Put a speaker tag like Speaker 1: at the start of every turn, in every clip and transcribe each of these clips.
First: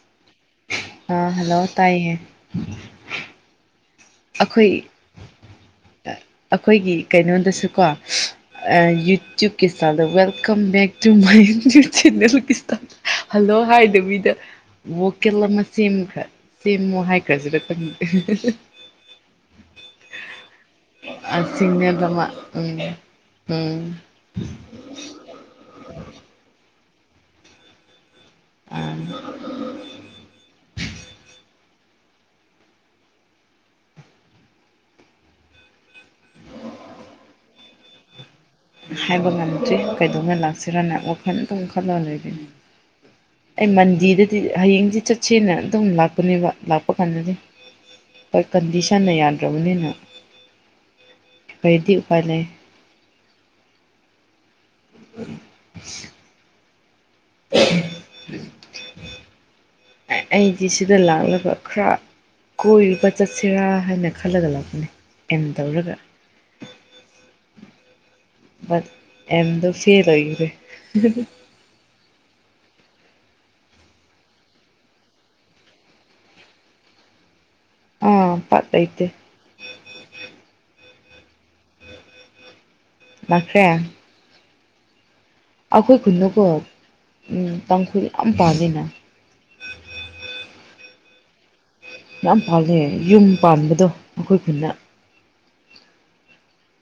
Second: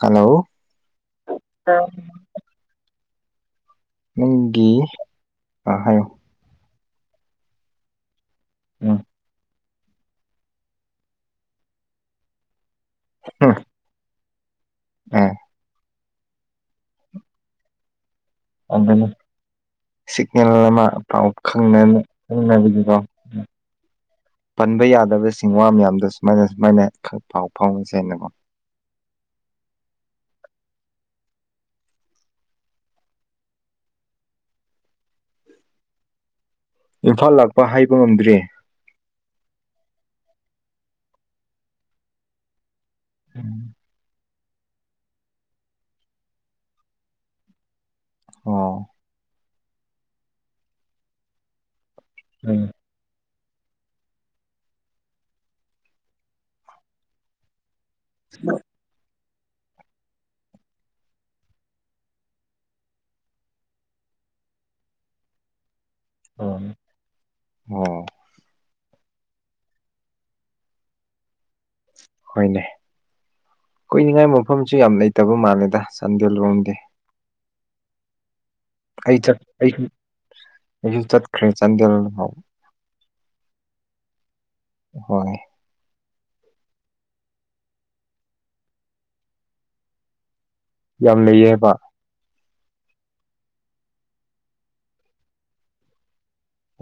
Speaker 1: hello
Speaker 2: ꯑ hello ꯇꯥꯏ ꯍꯦ
Speaker 1: ꯅꯪꯒꯤꯤ ꯑ ꯍꯥꯏꯣ
Speaker 2: ꯑꯩꯈꯣꯏꯒꯤ ꯀꯩꯅꯣꯗꯁꯨꯀꯣ
Speaker 1: ꯎꯝ
Speaker 2: ꯌꯨꯇ꯭ꯌꯨꯞ ꯀ꯭ꯔꯤꯁꯇꯥꯟꯗ welcome back to my ꯌꯇ channel ꯀ꯭ꯔꯤꯁꯇꯥꯟ ꯍꯜꯂꯣ ꯍꯥꯏꯗꯕꯤꯗ
Speaker 1: ꯑꯦ
Speaker 2: ꯣꯀꯦꯜ ꯑꯃ ꯁꯦꯝꯈ ꯁꯦꯝꯃꯣ ꯍꯥꯏꯈ꯭ꯔꯖꯤꯔꯪ
Speaker 1: ꯑꯗꯨꯗꯅꯤ ꯁꯤꯒꯅꯦꯜ ꯑꯃ ꯄꯥꯎ
Speaker 2: ꯁꯤꯒꯅꯦꯜ ꯑꯃ ꯎꯝ
Speaker 1: ꯈꯪꯕꯤꯒꯤꯀꯣ
Speaker 2: ꯎꯝ
Speaker 1: ꯄꯟꯕ ꯌꯥꯗꯕꯁꯤꯡ ꯋꯥ ꯃꯌꯥꯝꯗꯣ ꯁꯨꯃꯥꯏꯅ ꯁꯨꯃꯥꯏꯅ ꯈꯔ ꯄꯥꯎ ꯐꯥꯎꯉꯁꯦ ꯑꯅꯀꯣ
Speaker 2: ꯑ
Speaker 1: ꯏꯝꯐꯥꯜ ꯂꯥꯛꯄ ꯍꯥꯏꯕ ꯉꯝꯗ꯭ꯔꯦ
Speaker 2: ꯍꯥꯏꯕ ꯉꯝꯗ꯭ꯔꯤ ꯀꯩꯗꯧꯅ ꯂꯥꯛꯁꯤꯔꯅ ꯋꯥꯈꯜ ꯑꯗꯨꯪ ꯈꯜꯂ ꯂꯩꯒꯅꯤ ꯑꯩ ꯃꯟꯖꯤꯗ ꯍꯌꯦꯡꯗꯤ ꯆꯠꯁꯦꯅ ꯑꯗꯨꯝ ꯂꯥꯛꯄꯅꯦꯕ ꯂꯥꯛꯄ ꯀꯥꯟꯗꯗꯤ ꯍꯣꯏ
Speaker 1: ꯑꯣ
Speaker 2: ꯀꯟꯗꯤꯁꯟꯅ ꯌꯥꯗ꯭ꯔꯕꯅꯤꯅ ꯀꯔꯤꯗꯤ ꯎꯄꯥꯏ ꯂꯩ [unintelligible]
Speaker 1: ꯍꯂ
Speaker 2: ꯑꯩꯗꯤ ꯁꯤꯗ ꯂꯥꯛꯅꯕ ꯈꯔ ꯀꯣꯏꯔꯨꯕ ꯆꯠꯁꯤꯔꯥ ꯍꯥꯏꯅ ꯈꯜꯂꯒ ꯂꯥꯛꯄꯅꯦ ꯑꯩꯅ ꯇꯧꯔꯒ
Speaker 1: ꯑ ꯑꯣ
Speaker 2: ꯑꯦꯗ ꯐꯦꯗ ꯏꯔꯦ
Speaker 1: ꯍꯅꯦ ꯀꯨꯏꯅꯤꯡꯉꯥꯏ ꯃꯐꯝꯁꯨ ꯌꯥꯝ ꯂꯩꯇꯕ ꯃꯥꯜꯂꯦꯗ ꯆꯥꯟꯗꯦꯜ ꯂꯣꯝꯗꯤ
Speaker 2: ꯑꯥ ꯄꯠꯇꯩꯇꯦ
Speaker 1: ꯆꯠ ꯑꯩꯁꯨ ꯑꯩꯁꯨ ꯆꯠꯈ꯭ꯔꯦ ꯆꯥꯟꯗꯦꯜ ꯍꯥꯎ
Speaker 2: ꯂꯁꯦ
Speaker 1: ꯍꯣꯏ
Speaker 2: ꯑꯩꯈꯣꯏ ꯈꯨꯅꯨꯀꯣ ꯎ ꯇꯥꯡꯈꯨꯜ ꯌꯥꯝ ꯄꯥꯜꯂꯤꯅ
Speaker 1: ꯌꯥꯝ ꯂꯩꯌꯦ ꯍꯥꯏꯕ
Speaker 2: ꯌꯥꯝ ꯄꯥꯂ ꯌꯨꯝ ꯄꯥꯟꯕꯗꯣ ꯑꯩꯈꯣꯏ ꯈꯨꯟꯅ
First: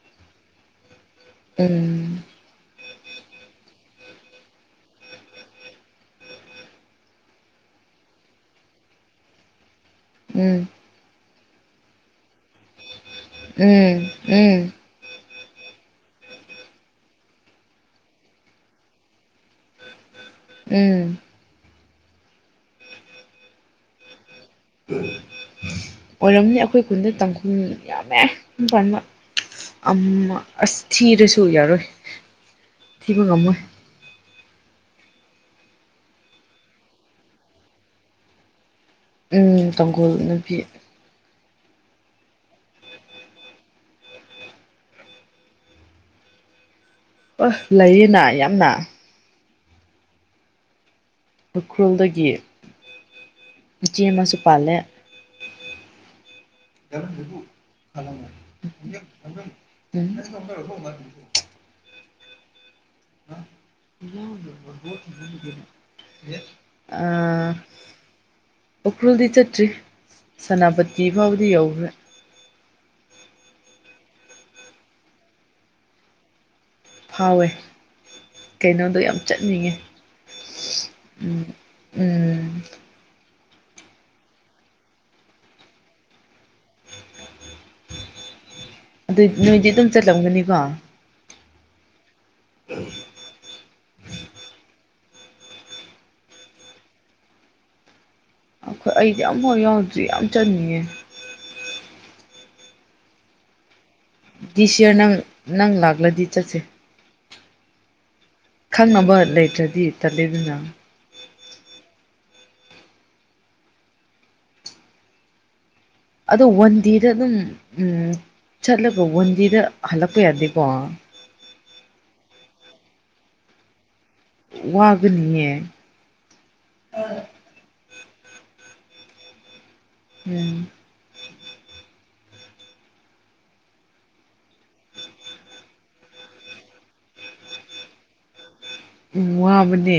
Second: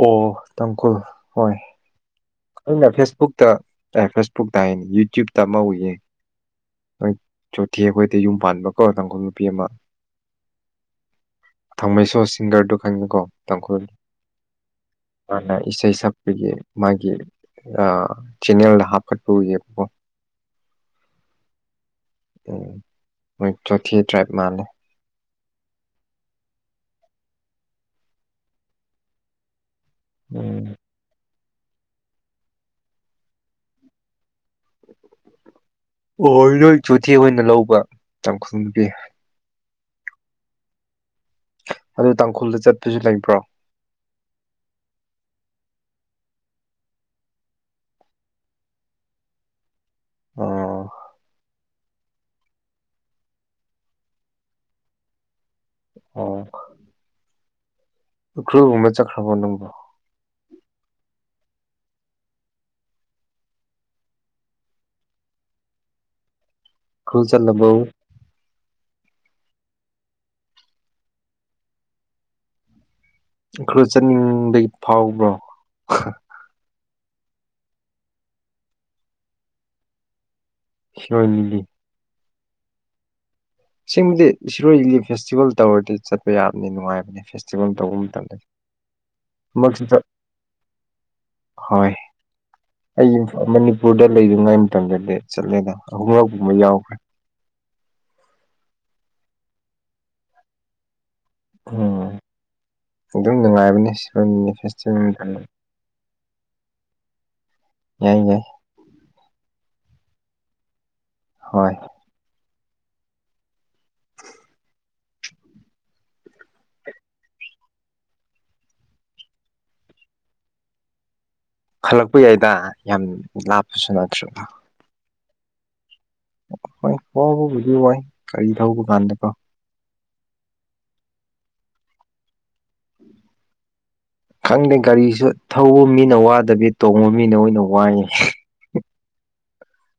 Speaker 1: ꯑꯣ ꯇꯪꯀꯨꯜ
Speaker 2: ꯎꯝ
Speaker 1: ꯍꯣꯏꯦ ꯐꯦꯁꯕꯨꯛꯇ ꯑꯦ ꯐꯦꯁꯕꯨꯛꯇ ꯍꯥꯏꯅꯤ ꯌꯨꯇ꯭ꯌꯨꯕꯇ ꯑꯃ ꯎꯌꯦ ꯅꯣꯏ ꯆꯣꯊꯤ ꯑꯩꯈꯣꯏꯗ ꯌꯨꯝ ꯄꯥꯟꯕ ꯀꯣ ꯇꯥꯡꯈꯨꯜ ꯅꯨꯄꯤ ꯑꯃ
Speaker 2: ꯎꯝ
Speaker 1: ꯊꯥꯃꯩꯁꯨꯣ ꯁꯤꯡꯒꯔꯗꯨ ꯈꯪꯉꯨꯀꯣ ꯇꯥꯡꯈꯣꯏꯂꯨ
Speaker 2: ꯎꯝ ꯎꯝ
Speaker 1: ꯑꯅ ꯏꯁꯩ ꯁꯞꯄꯒꯤ ꯃꯥꯒꯤ ꯆꯦꯟꯅꯦꯜꯗ ꯍꯥꯞꯀꯠꯄꯌꯦꯕꯀꯣ
Speaker 2: ꯎꯝ
Speaker 1: ꯎꯝ ꯍꯁ ꯊ ꯇ꯭ꯔꯥꯏ
Speaker 2: ꯎ ꯑꯣꯏꯔꯝꯅꯤ ꯑꯩꯈꯣꯏ ꯈꯨꯟꯗ ꯇꯥꯡꯈꯨꯜ ꯌꯥꯝꯃꯦ ꯄꯥꯟꯕ
Speaker 1: ꯎꯝ
Speaker 2: ꯑꯁ ꯊꯤꯔꯁꯨ ꯌꯥꯔꯣꯏ ꯊꯤꯕ ꯉꯝꯃꯣꯏ
Speaker 1: ꯑꯣꯍꯣꯏ ꯅꯣꯏ ꯆꯨꯊꯦ ꯑꯣꯏꯅ ꯂꯧꯕꯪ
Speaker 2: ꯎ ꯇꯥꯡꯒꯣꯜ ꯅꯨꯄꯤ
Speaker 1: ꯑꯗꯨ ꯇꯥꯡꯈꯨꯜꯗ ꯆꯠꯄꯁꯨ ꯂꯩꯕ꯭ꯔꯣ
Speaker 2: ꯑ ꯂꯩꯌꯦꯅ ꯌꯥꯝꯅ
Speaker 1: ꯑꯣ
Speaker 2: ꯎꯈ꯭ꯔꯨꯜꯗꯒꯤ ꯏꯆꯦ ꯑꯃꯁꯨ ꯄꯥꯜꯂꯦ
Speaker 1: ꯑꯣ
Speaker 2: ꯀꯔꯣ ꯊꯨ
Speaker 1: ꯎꯈ꯭ꯔꯨꯜꯒꯨꯝꯕ ꯆꯠꯈ꯭ꯔꯕꯣ ꯅꯪꯕꯣ
Speaker 2: [unintelligible] [inaudible] ꯑꯣ ꯌꯦ ꯑ
Speaker 1: ꯎꯈ꯭ꯔꯨꯜ ꯆꯠꯂꯕꯣ
Speaker 2: ꯎꯈ꯭ꯔꯨꯜꯗꯤ ꯆꯦꯇ꯭ꯔꯤ ꯁꯦꯅꯥꯄꯇꯤ ꯐꯥꯎꯕꯗꯤ ꯌꯧꯈ꯭ꯔꯦ
Speaker 1: ꯈꯔ ꯆꯠꯅꯤꯡꯕꯒꯤ ꯐꯥꯎꯕ꯭ꯔꯣ
Speaker 2: ꯐꯥꯎꯋꯦ ꯀꯩꯅꯣꯗꯣ ꯌꯥꯝ ꯆꯠꯅꯤꯡꯉꯦ ꯎꯝ
Speaker 1: ꯍꯤꯔꯣꯏꯅꯤꯒꯤ
Speaker 2: ꯎꯝ
Speaker 1: ꯁꯤꯡꯕꯨꯗꯤ ꯏꯁꯔꯣꯏꯂꯤ ꯐꯦꯁꯇꯤꯚꯦꯜ ꯇꯧꯔꯗꯤ ꯆꯠꯄ ꯌꯥꯝꯅꯤ ꯅꯨꯡꯉꯥꯏꯕꯅꯦ ꯐꯦꯁꯇꯤꯚꯦꯜ ꯇꯧꯕ ꯃꯇꯝꯗꯗꯤ
Speaker 2: ꯑꯗꯨ ꯅꯨꯃꯤꯗꯤ ꯑꯗꯨꯝ ꯆꯠꯂꯝꯒꯅꯤꯀꯣ
Speaker 1: ꯍꯣꯏ ꯑꯩ ꯃꯅꯤꯄꯨꯔꯗ ꯂꯩꯔꯤꯉꯥꯏ ꯃꯇꯝꯗ ꯆꯠꯂꯦꯗ ꯑꯍꯨꯝꯂꯛꯄꯨꯝꯕ ꯌꯥꯎꯈ꯭ꯔꯦ
Speaker 2: ꯑꯩꯈꯣꯏ ꯑꯩꯗꯤ ꯌꯥꯝ ꯍꯥꯎ ꯌꯥꯎꯗ꯭ꯔꯤ ꯌꯥꯝ ꯆꯟꯅꯤꯡꯉꯦ
Speaker 1: ꯎꯝ ꯑꯗꯨꯝ ꯅꯨꯡꯉꯥꯏꯕꯅꯤ ꯁ
Speaker 2: ꯗꯤꯁ ꯌꯔ ꯅꯪ
Speaker 1: ꯐꯦ
Speaker 2: ꯅꯪ ꯂꯥꯛꯂꯗꯤ ꯆꯠꯁꯦ
Speaker 1: ꯌꯥꯏ ꯌꯥꯏ
Speaker 2: ꯈꯪꯅꯕ ꯂꯩꯇ꯭ꯔꯗꯤ ꯇꯠꯂꯤꯗꯨꯅ
Speaker 1: ꯍꯣꯏ ꯍ
Speaker 2: ꯑꯗꯣ ꯋꯥꯟ ꯗꯦꯗ ꯑꯗꯨꯝ ꯎꯝ ꯆꯠꯂ ꯄꯣꯕꯕꯟꯗꯤꯗ ꯍꯂꯄꯙꯀꯣ
Speaker 1: ꯈꯜꯂꯛꯄ ꯌꯥꯏꯗ ꯌꯥꯝ ꯂꯥꯞꯄꯁꯨ ꯅꯠꯇ꯭ꯔꯦꯗ
Speaker 2: ꯒꯅꯤ ꯍꯥꯏ
Speaker 1: ꯍꯣꯏ ꯍꯕꯕꯨꯗꯤ ꯋꯥꯏ ꯀꯔꯤ ꯊꯧꯕ ꯀꯥꯟꯗꯀꯣ
Speaker 2: ꯎꯝ
Speaker 1: ꯈꯪꯗꯦ ꯒꯥꯔꯤꯁꯨ ꯊꯧꯕ ꯃꯤꯅ ꯋꯥꯗꯕꯤ ꯇꯣꯡꯕ ꯃꯤꯅ ꯑꯣꯏꯅ ꯋꯥꯏ
Speaker 2: ꯎ ꯋꯥꯕꯅꯦ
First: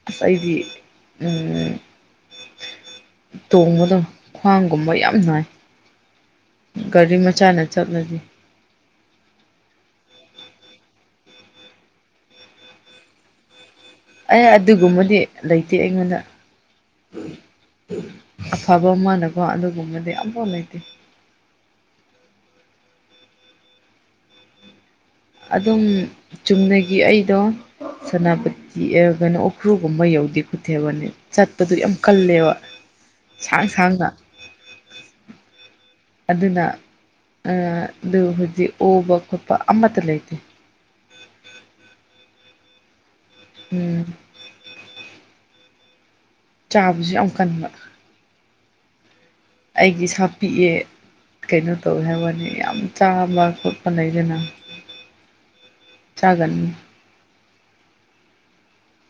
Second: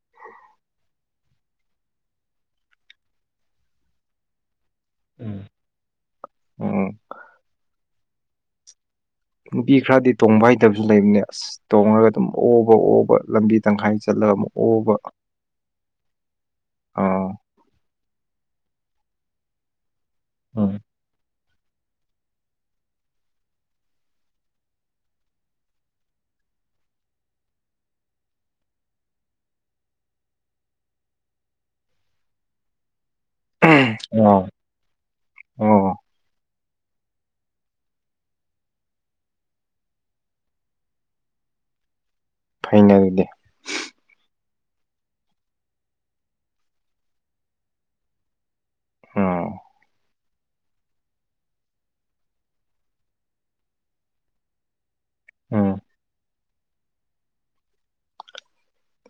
Speaker 2: ꯉꯁꯥꯏꯗꯤ ꯎ ꯇꯣꯡꯕꯗ ꯈ꯭ꯋꯥꯡꯒꯨꯝꯕ ꯌꯥꯝ ꯅꯥꯉꯏ
Speaker 1: ꯎꯝ
Speaker 2: ꯒꯥꯔꯤ ꯃꯆꯥꯅ ꯆꯠꯂꯕꯤ
Speaker 1: ꯅꯨꯄꯤ ꯈꯔꯗꯤ ꯇꯣꯡꯕ ꯍꯩꯇꯕꯁꯨ ꯂꯩꯕꯅꯦ ꯑꯁ ꯇꯣꯡꯉꯒ ꯑꯗꯨꯝ ꯑꯣꯕ ꯑꯣꯕ ꯂꯝꯕꯤ ꯇꯪꯈꯥꯏ ꯆꯠꯂꯒ
Speaker 2: ꯑꯦ
Speaker 1: ꯑꯃꯨꯛ ꯑꯣꯕ
Speaker 2: ꯑꯗꯨꯒꯨꯝꯕꯗꯤ ꯂꯩꯇꯦ ꯑꯩꯉꯣꯟꯗ
Speaker 1: ꯑꯥ
Speaker 2: ꯑꯐꯕ ꯑꯃꯅꯀꯣ ꯑꯗꯨꯒꯨꯝꯕꯗꯤ ꯑꯐꯥꯎ ꯂꯩꯇꯦ
Speaker 1: ꯎꯝ
Speaker 2: ꯑꯗꯨꯝ ꯆꯨꯝꯅꯒꯤ ꯑꯩꯗꯣ ꯁꯦꯅꯥꯄꯇꯤ ꯀꯩꯅꯣ ꯎꯈ꯭ꯔꯨꯒꯨꯝꯕ ꯌꯧꯗꯦ ꯈꯨꯊꯦꯝꯕꯅꯦ ꯆꯠꯄꯗꯨ ꯌꯥꯝ ꯀꯜꯂꯦꯕ ꯁꯥꯡ ꯁꯥꯡꯅ
Speaker 1: ꯑꯣ ꯑꯣ
Speaker 2: ꯑꯗꯨꯅ ꯑ ꯑꯗꯨ ꯍꯧꯖꯤ ꯑꯣꯕ ꯈꯣꯠꯄ ꯑꯃꯠꯇ ꯂꯩꯇꯦ
Speaker 1: ꯐꯩꯅ ꯑꯗꯨꯗꯤ
Speaker 2: ꯎꯝ ꯆꯥꯕꯁꯨ ꯌꯥꯝ ꯀꯟꯕ
Speaker 1: ꯎꯝ
Speaker 2: ꯑꯩꯒꯤ ꯁꯥ ꯄꯤꯛꯑꯦ ꯀꯩꯅꯣ ꯇꯧꯋꯦ ꯍꯥꯏꯕꯅꯤ ꯌꯥꯝ ꯆꯥꯕ ꯈꯣꯠꯄ ꯂꯩꯗꯅ
Speaker 1: ꯎꯝ
Speaker 2: ꯆꯒꯅꯤ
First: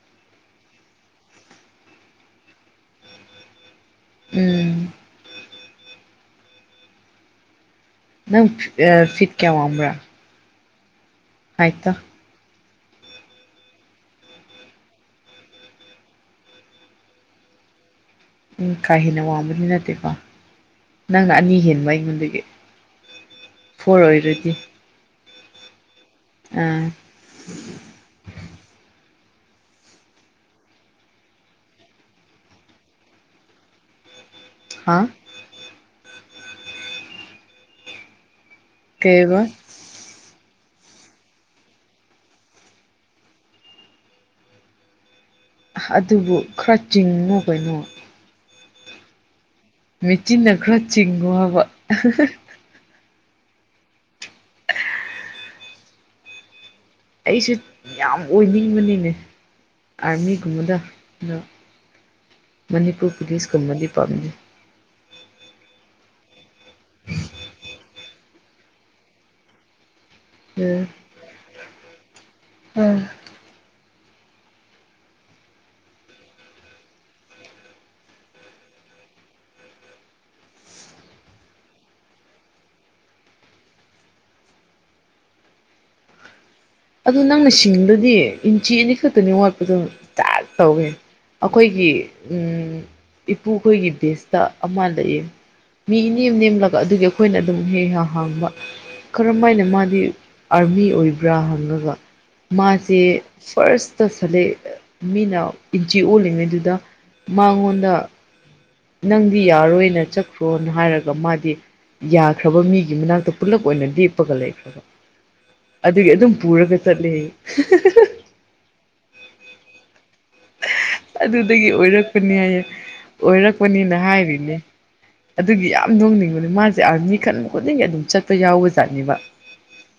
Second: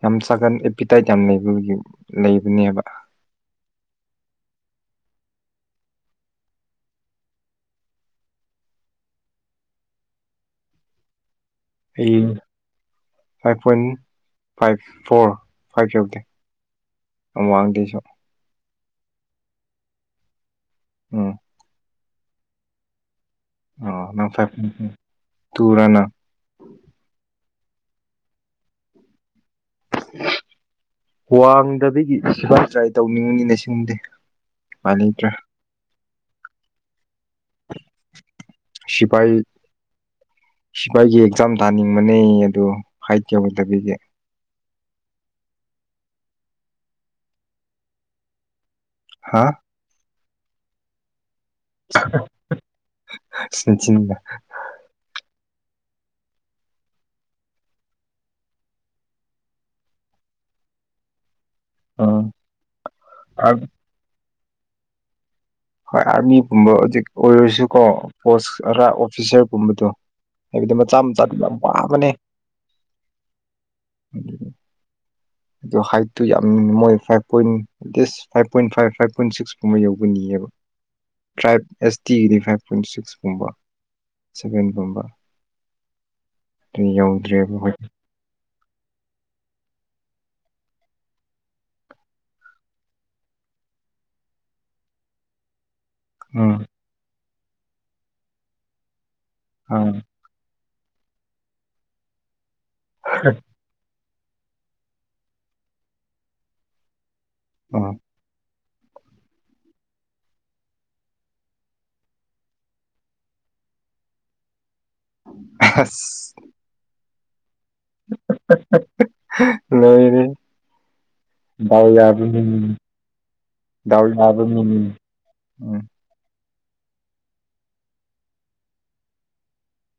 Speaker 1: ꯌꯥꯝ ꯁꯥꯒꯟ ꯑꯦꯄꯤꯇꯥꯏꯠ ꯌꯥꯝ ꯂꯩꯕꯒꯤ ꯂꯩꯕꯅꯦꯕ
Speaker 2: ꯎꯝ ꯅꯪ ꯐꯤꯠ ꯀꯌꯥ ꯋꯥꯡꯕ꯭ꯔ
Speaker 1: ꯎꯝ five point five four five ꯌꯧꯗꯦ ꯑꯃꯥꯡꯗꯦꯁꯨ
Speaker 2: ꯎꯝ ꯀꯥ ꯍꯦꯟꯅ ꯋꯥꯡꯕꯗꯤ ꯅꯠꯇꯦꯀꯣ ꯅꯪꯅ
Speaker 1: ꯎꯝ
Speaker 2: ꯑꯅꯤ ꯍꯦꯟꯕ ꯑꯩꯉꯣꯟꯗꯒꯤ ꯐꯣꯔ
Speaker 1: ꯑ
Speaker 2: ꯑꯣꯏꯔꯗꯤ
Speaker 1: ꯐꯥꯢꯕ ꯇꯨꯔ ꯅꯪ
Speaker 2: ꯑꯥ [inaudible]
Speaker 1: ꯋꯥꯡꯗꯕꯒꯤ ꯁꯤꯐꯥꯏ ꯇ꯭ꯔꯥꯏ ꯇꯧꯅꯤꯡꯉꯨꯅꯤꯅꯦ ꯁꯤꯒꯨꯝꯗꯤ
Speaker 2: ꯍꯥ
Speaker 1: ꯃꯅꯤꯇ꯭ꯔ ꯁꯤꯄꯥꯜ
Speaker 2: ꯀꯩꯕ
Speaker 1: ꯁꯤꯐ ꯑꯩꯒꯤ ꯑꯦꯛꯖꯥꯝ ꯇꯥꯅꯤꯡꯕꯅꯦ ꯑꯗꯨ ꯍꯥꯏꯠ ꯌꯧꯒꯗꯕꯤꯒꯤ
Speaker 2: ꯑꯗꯨꯕꯨ ꯀ꯭ꯔꯆꯤꯡꯉ ꯀꯩꯅꯣ
Speaker 1: ꯍꯥꯥ
Speaker 2: ꯃꯦꯆꯤꯟꯅ ꯈꯔ ꯆꯤꯡꯉꯣ ꯍꯥꯏꯕ
Speaker 1: ꯁꯤꯆ
Speaker 2: ꯑꯩꯁꯨ ꯌꯥꯝ ꯑꯣꯏꯅꯤꯡꯕꯅꯤꯅꯦ ꯑꯥꯔꯃꯤꯒꯨꯝꯕꯗ ꯑꯗꯣ
Speaker 1: ꯎꯝ
Speaker 2: ꯃꯅꯤꯄꯨꯔ ꯄꯨꯂꯤꯁ
Speaker 1: ꯍꯣꯏ
Speaker 2: ꯀꯨꯝꯃꯗꯤ ꯄꯥꯝꯅꯤ
Speaker 1: ꯍꯣꯏ ꯑꯥꯔꯃꯤꯒꯨꯝꯕ ꯍꯧꯖꯤꯛ ꯑꯣꯏꯔꯁꯨꯀꯣ ꯄꯣꯁ ꯈꯔ ꯑꯣꯐꯤꯁꯥꯔꯒꯨꯝꯕꯗꯣ ꯍꯥꯏꯕꯗꯤ ꯃꯆꯥ ꯃꯆꯥꯗꯨ ꯌꯥꯝ ꯋꯥꯥꯕꯅꯦ
Speaker 2: ꯎꯝ
Speaker 1: ꯎꯝ ꯑꯗꯣ ꯍꯥꯏꯠꯇꯨ ꯌꯥꯝ ꯃꯣꯏ five point at least five point five five point ꯁꯤꯛꯁꯀꯨꯝꯕ ꯌꯧꯒꯅꯤꯑꯕ ꯇ꯭ꯔꯥꯏꯞ ꯑꯦꯁ ꯇꯤꯒꯤꯗꯤ ꯐꯥꯏꯚ ꯄꯣꯏꯟ ꯁꯤꯛꯁꯀꯨꯝꯕ ꯁꯚꯦꯟ ꯒꯨꯝꯕꯥ
Speaker 2: ꯑꯗꯨ ꯅꯪꯅ
Speaker 1: ꯍꯣꯏ
Speaker 2: ꯁꯤꯡꯗꯨꯗꯤ ꯏꯟꯆꯤ ꯑꯅꯤ ꯈꯛꯇꯅꯤ ꯋꯥꯠꯄꯗꯣ ꯇ ꯇꯧꯏꯦ ꯑꯩꯈꯣꯏꯒꯤ ꯏꯄꯨꯈꯣꯏꯒꯤ ꯕꯦꯁꯇ ꯑꯃ ꯂꯩꯌꯦ ꯃꯤ ꯅꯦꯝ
Speaker 1: ꯎꯝ
Speaker 2: ꯅꯦꯝꯂꯒ ꯑꯗꯨꯒꯤ ꯑꯩꯈꯣꯏꯅ ꯑꯗꯨꯝ ꯍꯦꯛ ꯍ ꯍꯥꯡꯕ ꯀꯔꯝ ꯍꯥꯏꯅ
Speaker 1: ꯎꯝ
Speaker 2: ꯃꯥꯗꯤ ꯑꯥꯔꯃꯤ ꯑꯣꯏꯕ꯭ꯔꯥ ꯍꯪꯉꯒ ꯃꯥꯁꯦ ꯐꯥꯔꯁ ꯇꯁꯠꯂꯛꯦ ꯃꯤꯅ ꯏꯟꯆꯤ ꯑꯣꯜꯂꯤꯉꯩꯗꯨꯗ ꯃꯉꯣꯟꯗ
Speaker 1: ꯎꯝ
Speaker 2: ꯅꯪꯗꯤ ꯌꯥꯔꯣꯏꯅ ꯆꯠꯈ꯭ꯔꯣꯅ ꯍꯥꯏꯔꯒ ꯃꯥꯗꯤ ꯌꯥꯈ꯭ꯔꯕ ꯃꯤꯒꯤ ꯃꯅꯥꯛꯇ ꯄꯨꯜꯂꯞ ꯑꯣꯏꯅ ꯂꯦꯛꯞꯄꯒ ꯂꯩꯈ꯭ꯔꯕ ꯑꯗꯨꯒꯤ ꯑꯗꯨꯝ
Speaker 1: ꯑꯁ
Speaker 2: ꯄꯨꯔꯒ ꯆꯠꯂꯤ
Speaker 1: ꯅꯣꯏꯗꯤ
Speaker 2: ꯑꯗꯨꯗꯒꯤ ꯑꯣꯏꯔꯛꯄꯅꯤ ꯍꯥꯏꯌꯦꯦ ꯑꯣꯏꯔꯛꯄꯅꯦꯅ
Speaker 1: ꯗꯥꯎ ꯌꯥꯕ
Speaker 2: ꯍꯥꯏꯔꯤꯅꯦ
Speaker 1: ꯃꯤꯅꯤꯅꯦ
Speaker 2: ꯑꯗꯨꯒꯤ
Speaker 1: ꯎꯝ
Speaker 2: ꯌꯥꯝ ꯅꯣꯡꯅꯤꯡ ꯃꯥꯁꯦ ꯑꯥꯔꯃꯤ ꯈꯟ ꯈꯨꯗꯤꯡꯒꯤ ꯑꯗꯨꯝ ꯆꯠꯄ ꯌꯥꯎꯕ ꯖꯥꯠꯅꯦꯕ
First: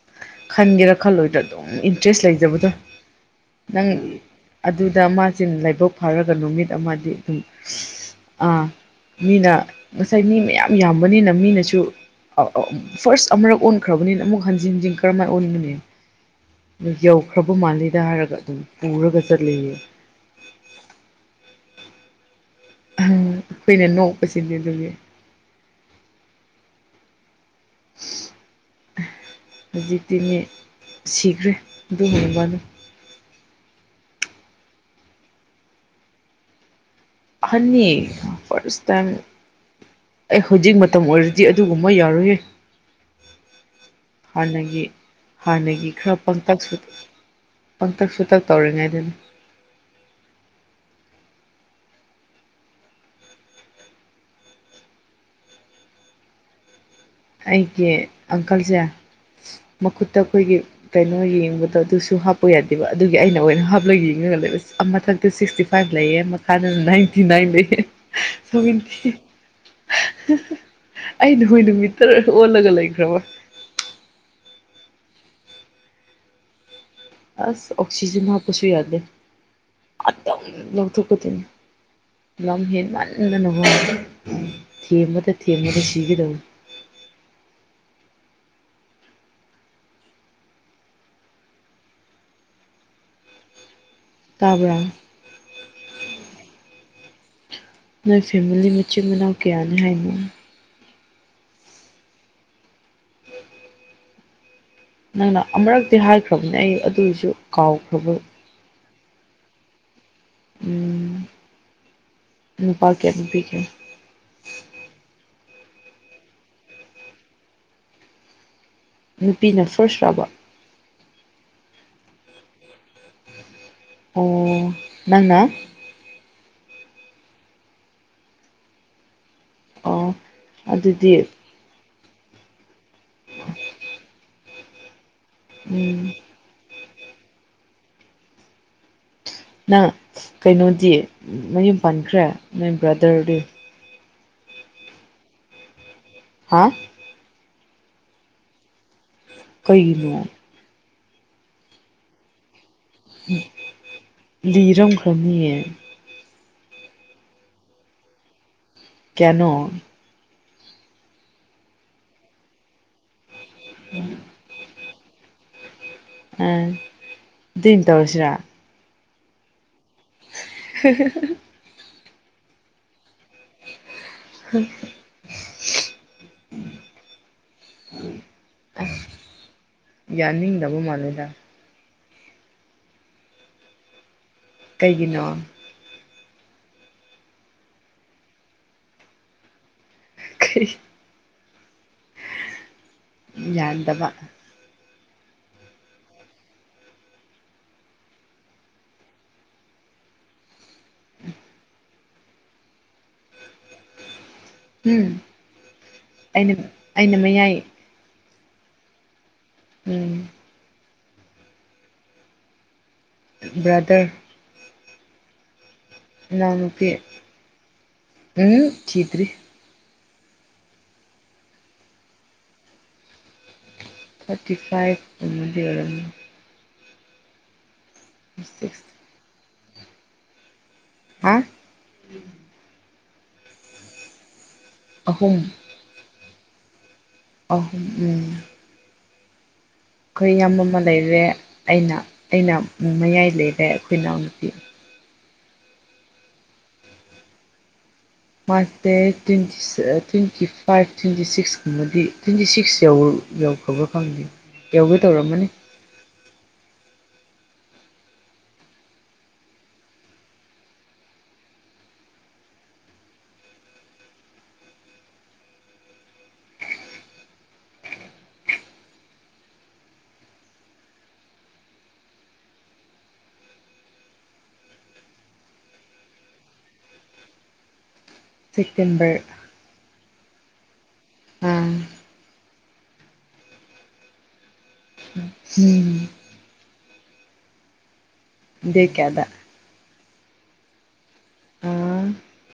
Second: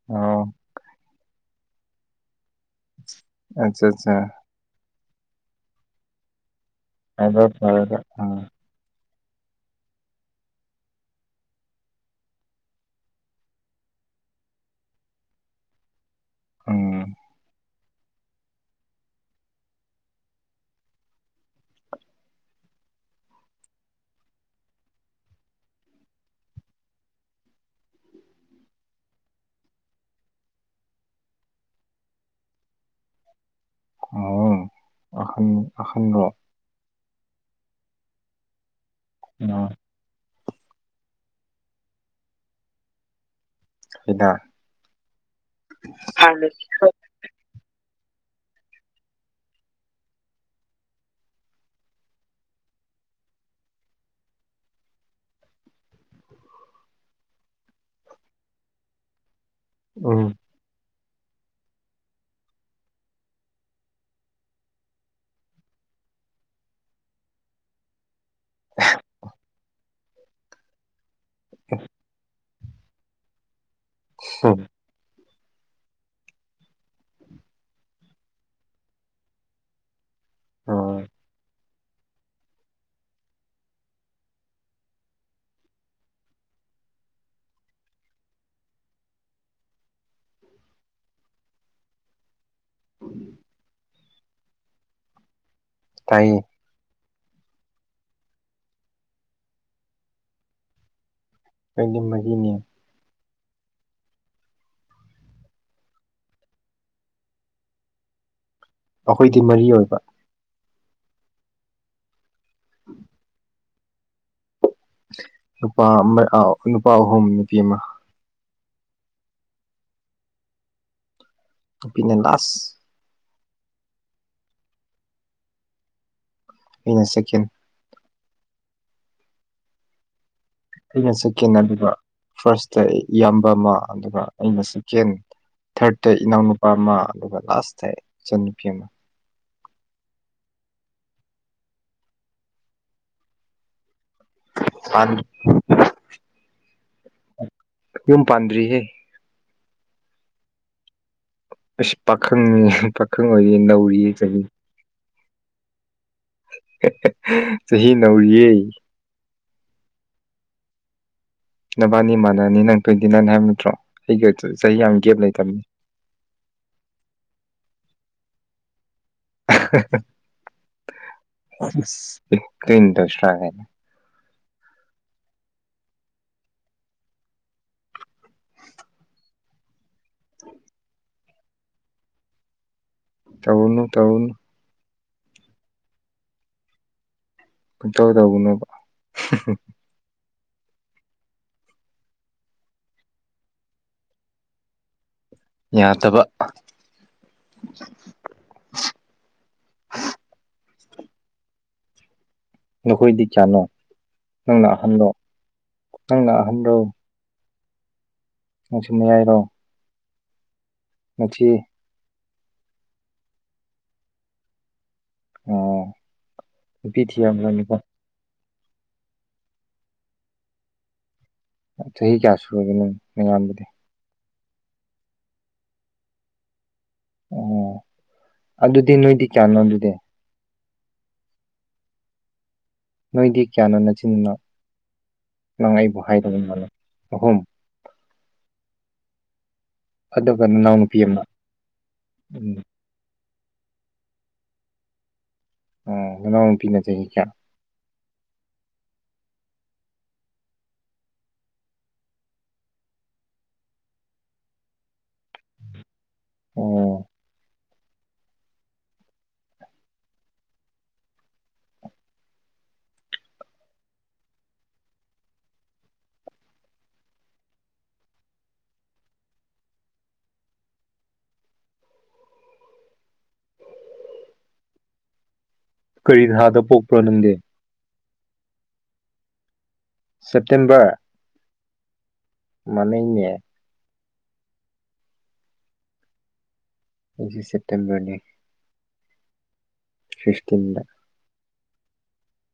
Speaker 1: ꯑꯣ
Speaker 2: ꯋꯥꯜꯣꯏꯗ ꯑꯗꯨꯝ ꯏꯟꯇꯔꯦꯁ ꯂꯩꯖꯕꯗꯣ
Speaker 1: ꯑꯠꯆꯥ ꯑꯠꯆꯥ
Speaker 2: ꯅꯪ ꯑꯗꯨ ꯗ ꯃꯥꯁꯤ ꯂꯥꯏꯕꯛ ꯐꯥꯔꯒ ꯅꯨꯃꯤꯠ ꯑꯃꯗꯤ ꯑꯗꯨꯝ
Speaker 1: ꯑꯗꯣ ꯐꯔꯦ ꯎꯝ
Speaker 2: ꯑ ꯃꯤꯅ ꯉꯁꯥꯏ ꯃꯤ ꯃꯌꯥꯝ ꯌꯥꯝꯕꯅꯤꯅ ꯃꯤꯅꯁꯨ ꯐꯥꯔꯁ ꯑꯃꯨꯔꯛ ꯑꯣꯟꯈ꯭ꯔꯕꯅꯤꯅ ꯑꯃꯨꯛ ꯍꯟꯖꯤꯟ ꯍꯟꯖꯤꯟ ꯀꯔꯝꯥꯏꯅ ꯑꯣꯟꯕꯅꯤ
Speaker 1: ꯎꯝ
Speaker 2: ꯌꯧꯈ꯭ꯔꯕ ꯃꯥꯜꯂꯤꯗ ꯍꯥꯏꯔꯒ ꯑꯗꯨꯝ ꯄꯨꯔꯒ ꯆꯠꯂꯤꯌꯦ ꯎꯝ ꯑꯩꯨꯏꯅ ꯅꯣꯛꯄꯁꯤꯗꯤ ꯑꯗꯨꯒꯤ
Speaker 1: [unintelligible]
Speaker 2: ꯍꯧꯖꯤꯛꯇꯤꯅꯦ ꯁꯤꯈ꯭ꯔꯦ ꯑꯗꯨ ꯍꯣꯡꯕꯗ
Speaker 1: ꯑ ꯑꯟ ꯑꯈꯟꯗ
Speaker 2: ꯍꯥꯏꯅꯤ ꯐꯁ ꯇꯥꯏ
Speaker 1: ꯎ
Speaker 2: ꯑꯩ ꯍꯧꯖꯤꯛ ꯃꯇꯝ ꯑꯣꯏꯔꯗꯤ ꯑꯗꯨꯒꯨꯝꯕ ꯌꯥꯔꯨꯌꯦꯦ
Speaker 1: ꯁꯤꯗ
Speaker 2: ꯍꯥꯟꯅꯒꯤ ꯍꯥꯟꯅꯒꯤ ꯈꯔ ꯄꯪꯇꯛ ꯇꯛꯁꯨꯨ ꯇꯛ ꯇꯧꯔꯤꯉꯩꯗꯅ ꯑꯩꯒꯤ ꯑꯪꯀꯜꯁꯦ ꯃꯈꯨꯠꯇ
Speaker 1: ꯎꯝ
Speaker 2: ꯑꯩꯈꯣꯏꯒꯤ ꯀꯩꯅꯣ ꯌꯦꯡꯕꯗꯣ ꯑꯗꯨꯁꯨ ꯍꯥꯞꯄ ꯌꯥꯗꯦꯕ ꯑꯗꯨꯒꯤ ꯑꯩꯅ ꯑꯣꯏꯅ ꯍꯥꯞꯂꯒ ꯌꯦꯡꯉꯒ ꯂꯩꯕ ꯃꯊꯛꯇ ꯁꯤꯛꯁꯇꯤ ꯐꯥꯏꯚ ꯂꯩꯌꯦ ꯃꯈꯥꯗ ꯅꯥꯏꯟꯇꯤ ꯅꯥꯏꯟ ꯂꯩꯌꯦ ꯁꯧꯦ ꯑꯩ ꯅ ꯍꯣꯏ ꯅꯨꯃꯤꯠ ꯑꯣ ꯑꯒ ꯂꯒ ꯔ꯭ꯔꯕ
Speaker 1: ꯑ
Speaker 2: ꯑꯁ ꯑꯣꯛꯁꯤꯖꯟ ꯍꯥꯞꯄꯁꯨ ꯌꯥꯗꯦ
Speaker 1: ꯎꯝ
Speaker 2: ꯂꯧꯊꯣꯛꯄꯗꯅꯤ ꯂ ꯍꯦ ꯃꯥꯜꯗꯅꯕ ꯊꯤꯃꯗ ꯊꯤꯃꯗ ꯁꯤꯤꯕꯤꯗꯧ
Speaker 1: [unintelligible] ꯎꯝ
Speaker 2: ꯀꯕ꯭ꯔ
Speaker 1: ꯇ
Speaker 2: ꯅꯣꯏ ꯐꯦꯃꯤꯂꯤ ꯃꯆꯤꯟ ꯃꯅꯥꯎ ꯀꯌꯥꯅꯤ ꯍꯥꯏꯅꯉ
Speaker 1: ꯀꯗꯤ ꯃꯔꯤꯅꯤ
Speaker 2: ꯅꯪꯅ ꯑꯃꯨꯔꯛꯇꯤ ꯍꯥꯏꯈ꯭ꯔꯕꯅꯦ ꯑꯩ ꯑꯗꯨꯏꯁꯨ ꯀꯥꯎꯈ꯭ꯔꯕ
Speaker 1: ꯑꯩꯈꯣꯏꯗꯤ ꯃꯔꯤ ꯑꯣꯏꯕ
Speaker 2: ꯎꯝ ꯎꯝ ꯄꯀꯦ ꯄꯤꯦ
Speaker 1: ꯅꯨꯄꯥ ꯅꯨꯄꯥ ꯑꯍꯨꯝ ꯅꯨꯄꯤ ꯑꯃ
Speaker 2: ꯅꯨꯄꯤꯅ ꯐꯥꯔꯁ ꯔꯥꯎꯕ
Speaker 1: ꯄꯅꯗꯥꯥꯁ
Speaker 2: ꯑꯣ ꯒꯥ
Speaker 1: ꯃꯤꯩꯅ ꯁꯦꯀꯦꯟ
Speaker 2: ꯑꯣ
Speaker 1: ꯑꯩꯅ
Speaker 2: ꯑꯗꯨꯗꯤ
Speaker 1: ꯆꯦꯀꯦꯟ ꯍꯥꯏꯕꯤꯕ ꯐꯥꯔꯁꯇ ꯏꯌꯥꯝꯕ ꯑꯃ ꯑꯗꯨꯒ ꯑꯩꯅ ꯆꯦꯀꯦꯟ ꯊꯥꯔꯗꯇ
Speaker 2: ꯎꯝ
Speaker 1: ꯏꯅꯥꯎꯅꯨꯄꯥ ꯑꯃ ꯑꯗꯨꯒ ꯂꯥꯁꯇ ꯏꯆꯟꯅꯨꯄꯤ ꯑꯃ
Speaker 2: ꯅꯪ ꯀꯩꯅꯣꯗꯤ ꯃꯌꯨꯝ ꯄꯥꯟꯈ꯭ꯔꯦ ꯅꯣꯏ ꯕ꯭ꯔꯗꯔꯗꯤ
Speaker 1: ꯃꯥ
Speaker 2: ꯑ
Speaker 1: ꯍꯨꯝ ꯄꯥꯟꯗ꯭ꯔꯤꯍꯦ
Speaker 2: ꯀꯩꯅ
Speaker 1: ꯑꯁ ꯄꯥꯈꯪꯅꯦ ꯄꯥꯈꯪ ꯑꯣꯏꯌꯦ ꯅꯧꯔꯤꯌꯦ ꯀꯔꯤ
Speaker 2: ꯀꯌꯦ
Speaker 1: ꯆꯍꯤ ꯅꯧꯔꯤꯌꯦ
Speaker 2: ꯀꯩꯅꯣ
Speaker 1: ꯅꯕꯥꯅꯤ ꯃꯥꯟꯅꯅꯤ ꯅꯪ ꯇ꯭ꯋꯦꯟꯇꯤ ꯅꯥꯏꯟ ꯍꯥꯏꯕ ꯅꯠꯇ꯭ꯔꯣ ꯑꯩꯒ ꯆꯍꯤ ꯌꯥꯝ ꯒꯦꯞ ꯂꯩꯇꯕꯅꯤ
Speaker 2: ꯑ ꯑꯗꯨꯝ ꯇꯧꯔꯁꯤꯔꯥ
Speaker 1: ꯀꯤꯟ ꯇ ꯐ
Speaker 2: ꯍꯝ ꯌꯥꯅꯤꯗꯕꯨ ꯃꯥꯅꯗ
Speaker 1: ꯇꯥꯎꯟ ꯇꯥꯎꯟ
Speaker 2: ꯀꯩꯒꯤꯅꯣ
Speaker 1: ꯀꯣꯏ ꯇꯧꯗꯧꯕꯕ
Speaker 2: ꯀꯩ ꯌꯥꯠꯗꯕ
Speaker 1: ꯌꯥꯗꯕ [inaudible] ꯅꯈꯣꯏꯗꯤ ꯀꯌꯥꯅꯣ ꯅꯪꯅ ꯑꯍꯟꯗꯣ
Speaker 2: ꯎꯝ
Speaker 1: ꯅꯪꯅ
Speaker 2: ꯑꯩꯅ
Speaker 1: ꯑꯍꯟꯗꯣ
Speaker 2: ꯑꯩꯅ ꯃꯌꯥꯏ
Speaker 1: ꯑ ꯁꯨꯝꯅ ꯌꯥꯏꯔꯣ
Speaker 2: ꯎꯝ
Speaker 1: ꯃꯆ
Speaker 2: ꯕ꯭ꯔꯥꯗꯔ
Speaker 1: ꯑꯣ ꯅꯤꯄꯤ ꯊꯤꯔꯝꯂꯥꯅꯤꯀꯣ
Speaker 2: ꯎꯝ ꯊꯤꯇꯔꯤ
Speaker 1: ꯆꯍꯤ ꯀꯌꯥ ꯁꯨꯔꯒꯦ ꯅꯪ ꯃꯉꯌꯥꯝꯕꯗꯤ
Speaker 2: ꯊꯥꯔꯇꯤ ꯐꯥꯏꯚꯗꯤ ꯑꯣꯏꯔ
Speaker 1: ꯑꯣ
Speaker 2: ꯁꯤꯛꯁ
Speaker 1: ꯑꯗꯨꯗꯤ ꯅꯣꯏꯗꯤ ꯀꯌꯥꯅꯣ ꯑꯗꯨꯗꯤ
Speaker 2: ꯍꯥ
Speaker 1: ꯅꯣꯏꯗꯤ ꯀꯌꯥꯅꯣ ꯅꯆꯤꯟꯗꯨꯅ
Speaker 2: ꯑꯍꯨꯝ
Speaker 1: ꯅꯪ ꯑꯩꯕꯨ ꯍꯥꯏꯔꯒꯕꯅꯤ
Speaker 2: ꯑꯍꯨꯝ ꯑꯩꯈꯣꯏ
Speaker 1: ꯑꯗꯨꯒ
Speaker 2: ꯌꯥꯝꯌꯥꯝꯃ
Speaker 1: ꯅꯅꯥꯎꯅꯨꯄꯤ ꯑꯃ
Speaker 2: ꯂꯩꯔꯦ ꯑꯩꯅ ꯑꯩꯅ
Speaker 1: ꯎꯝ
Speaker 2: ꯃꯌꯥꯏ ꯂꯩꯔ ꯑꯩꯈꯣꯏ ꯏꯅꯥꯎ ꯅꯨꯨꯄꯤ
Speaker 1: ꯑꯣ ꯃꯅꯥꯎꯅꯨꯄꯤꯅ ꯆꯍꯤ ꯀꯌꯥ
Speaker 2: ꯃꯥꯦ ꯇ꯭ꯋꯦꯟꯇꯤ ꯇ꯭ꯋꯦꯟꯇꯤ ꯐꯥꯏꯚ ꯇ꯭ꯋꯦꯟꯇꯤ ꯁꯤꯛꯁꯀꯨꯝꯕꯗꯤ ꯇ꯭ꯋꯦꯟꯇꯤ ꯁꯤꯛꯁ ꯌꯧꯔ ꯌꯧꯈꯕ ꯐꯪꯗꯦ ꯌꯧꯒꯦ ꯇꯧꯔꯝꯃꯅꯤ
Speaker 1: ꯑꯣ ꯀꯔꯤ ꯊꯥꯗ ꯄꯣꯛꯄ꯭ꯔꯣ ꯅꯪꯗꯦ
Speaker 2: ꯁꯦꯇꯦꯝꯕꯔ
Speaker 1: ꯁꯦꯞꯇꯦꯝꯕꯔ
Speaker 2: ꯎꯝ
Speaker 1: ꯃꯅꯅꯦ
Speaker 2: ꯍꯝ
Speaker 1: ꯍꯧꯁꯤ ꯁꯦꯞꯇꯦꯝꯕꯔꯅꯦ
Speaker 2: ꯗ ꯀꯗ
Speaker 1: ꯁꯤꯁꯇꯤꯟꯗ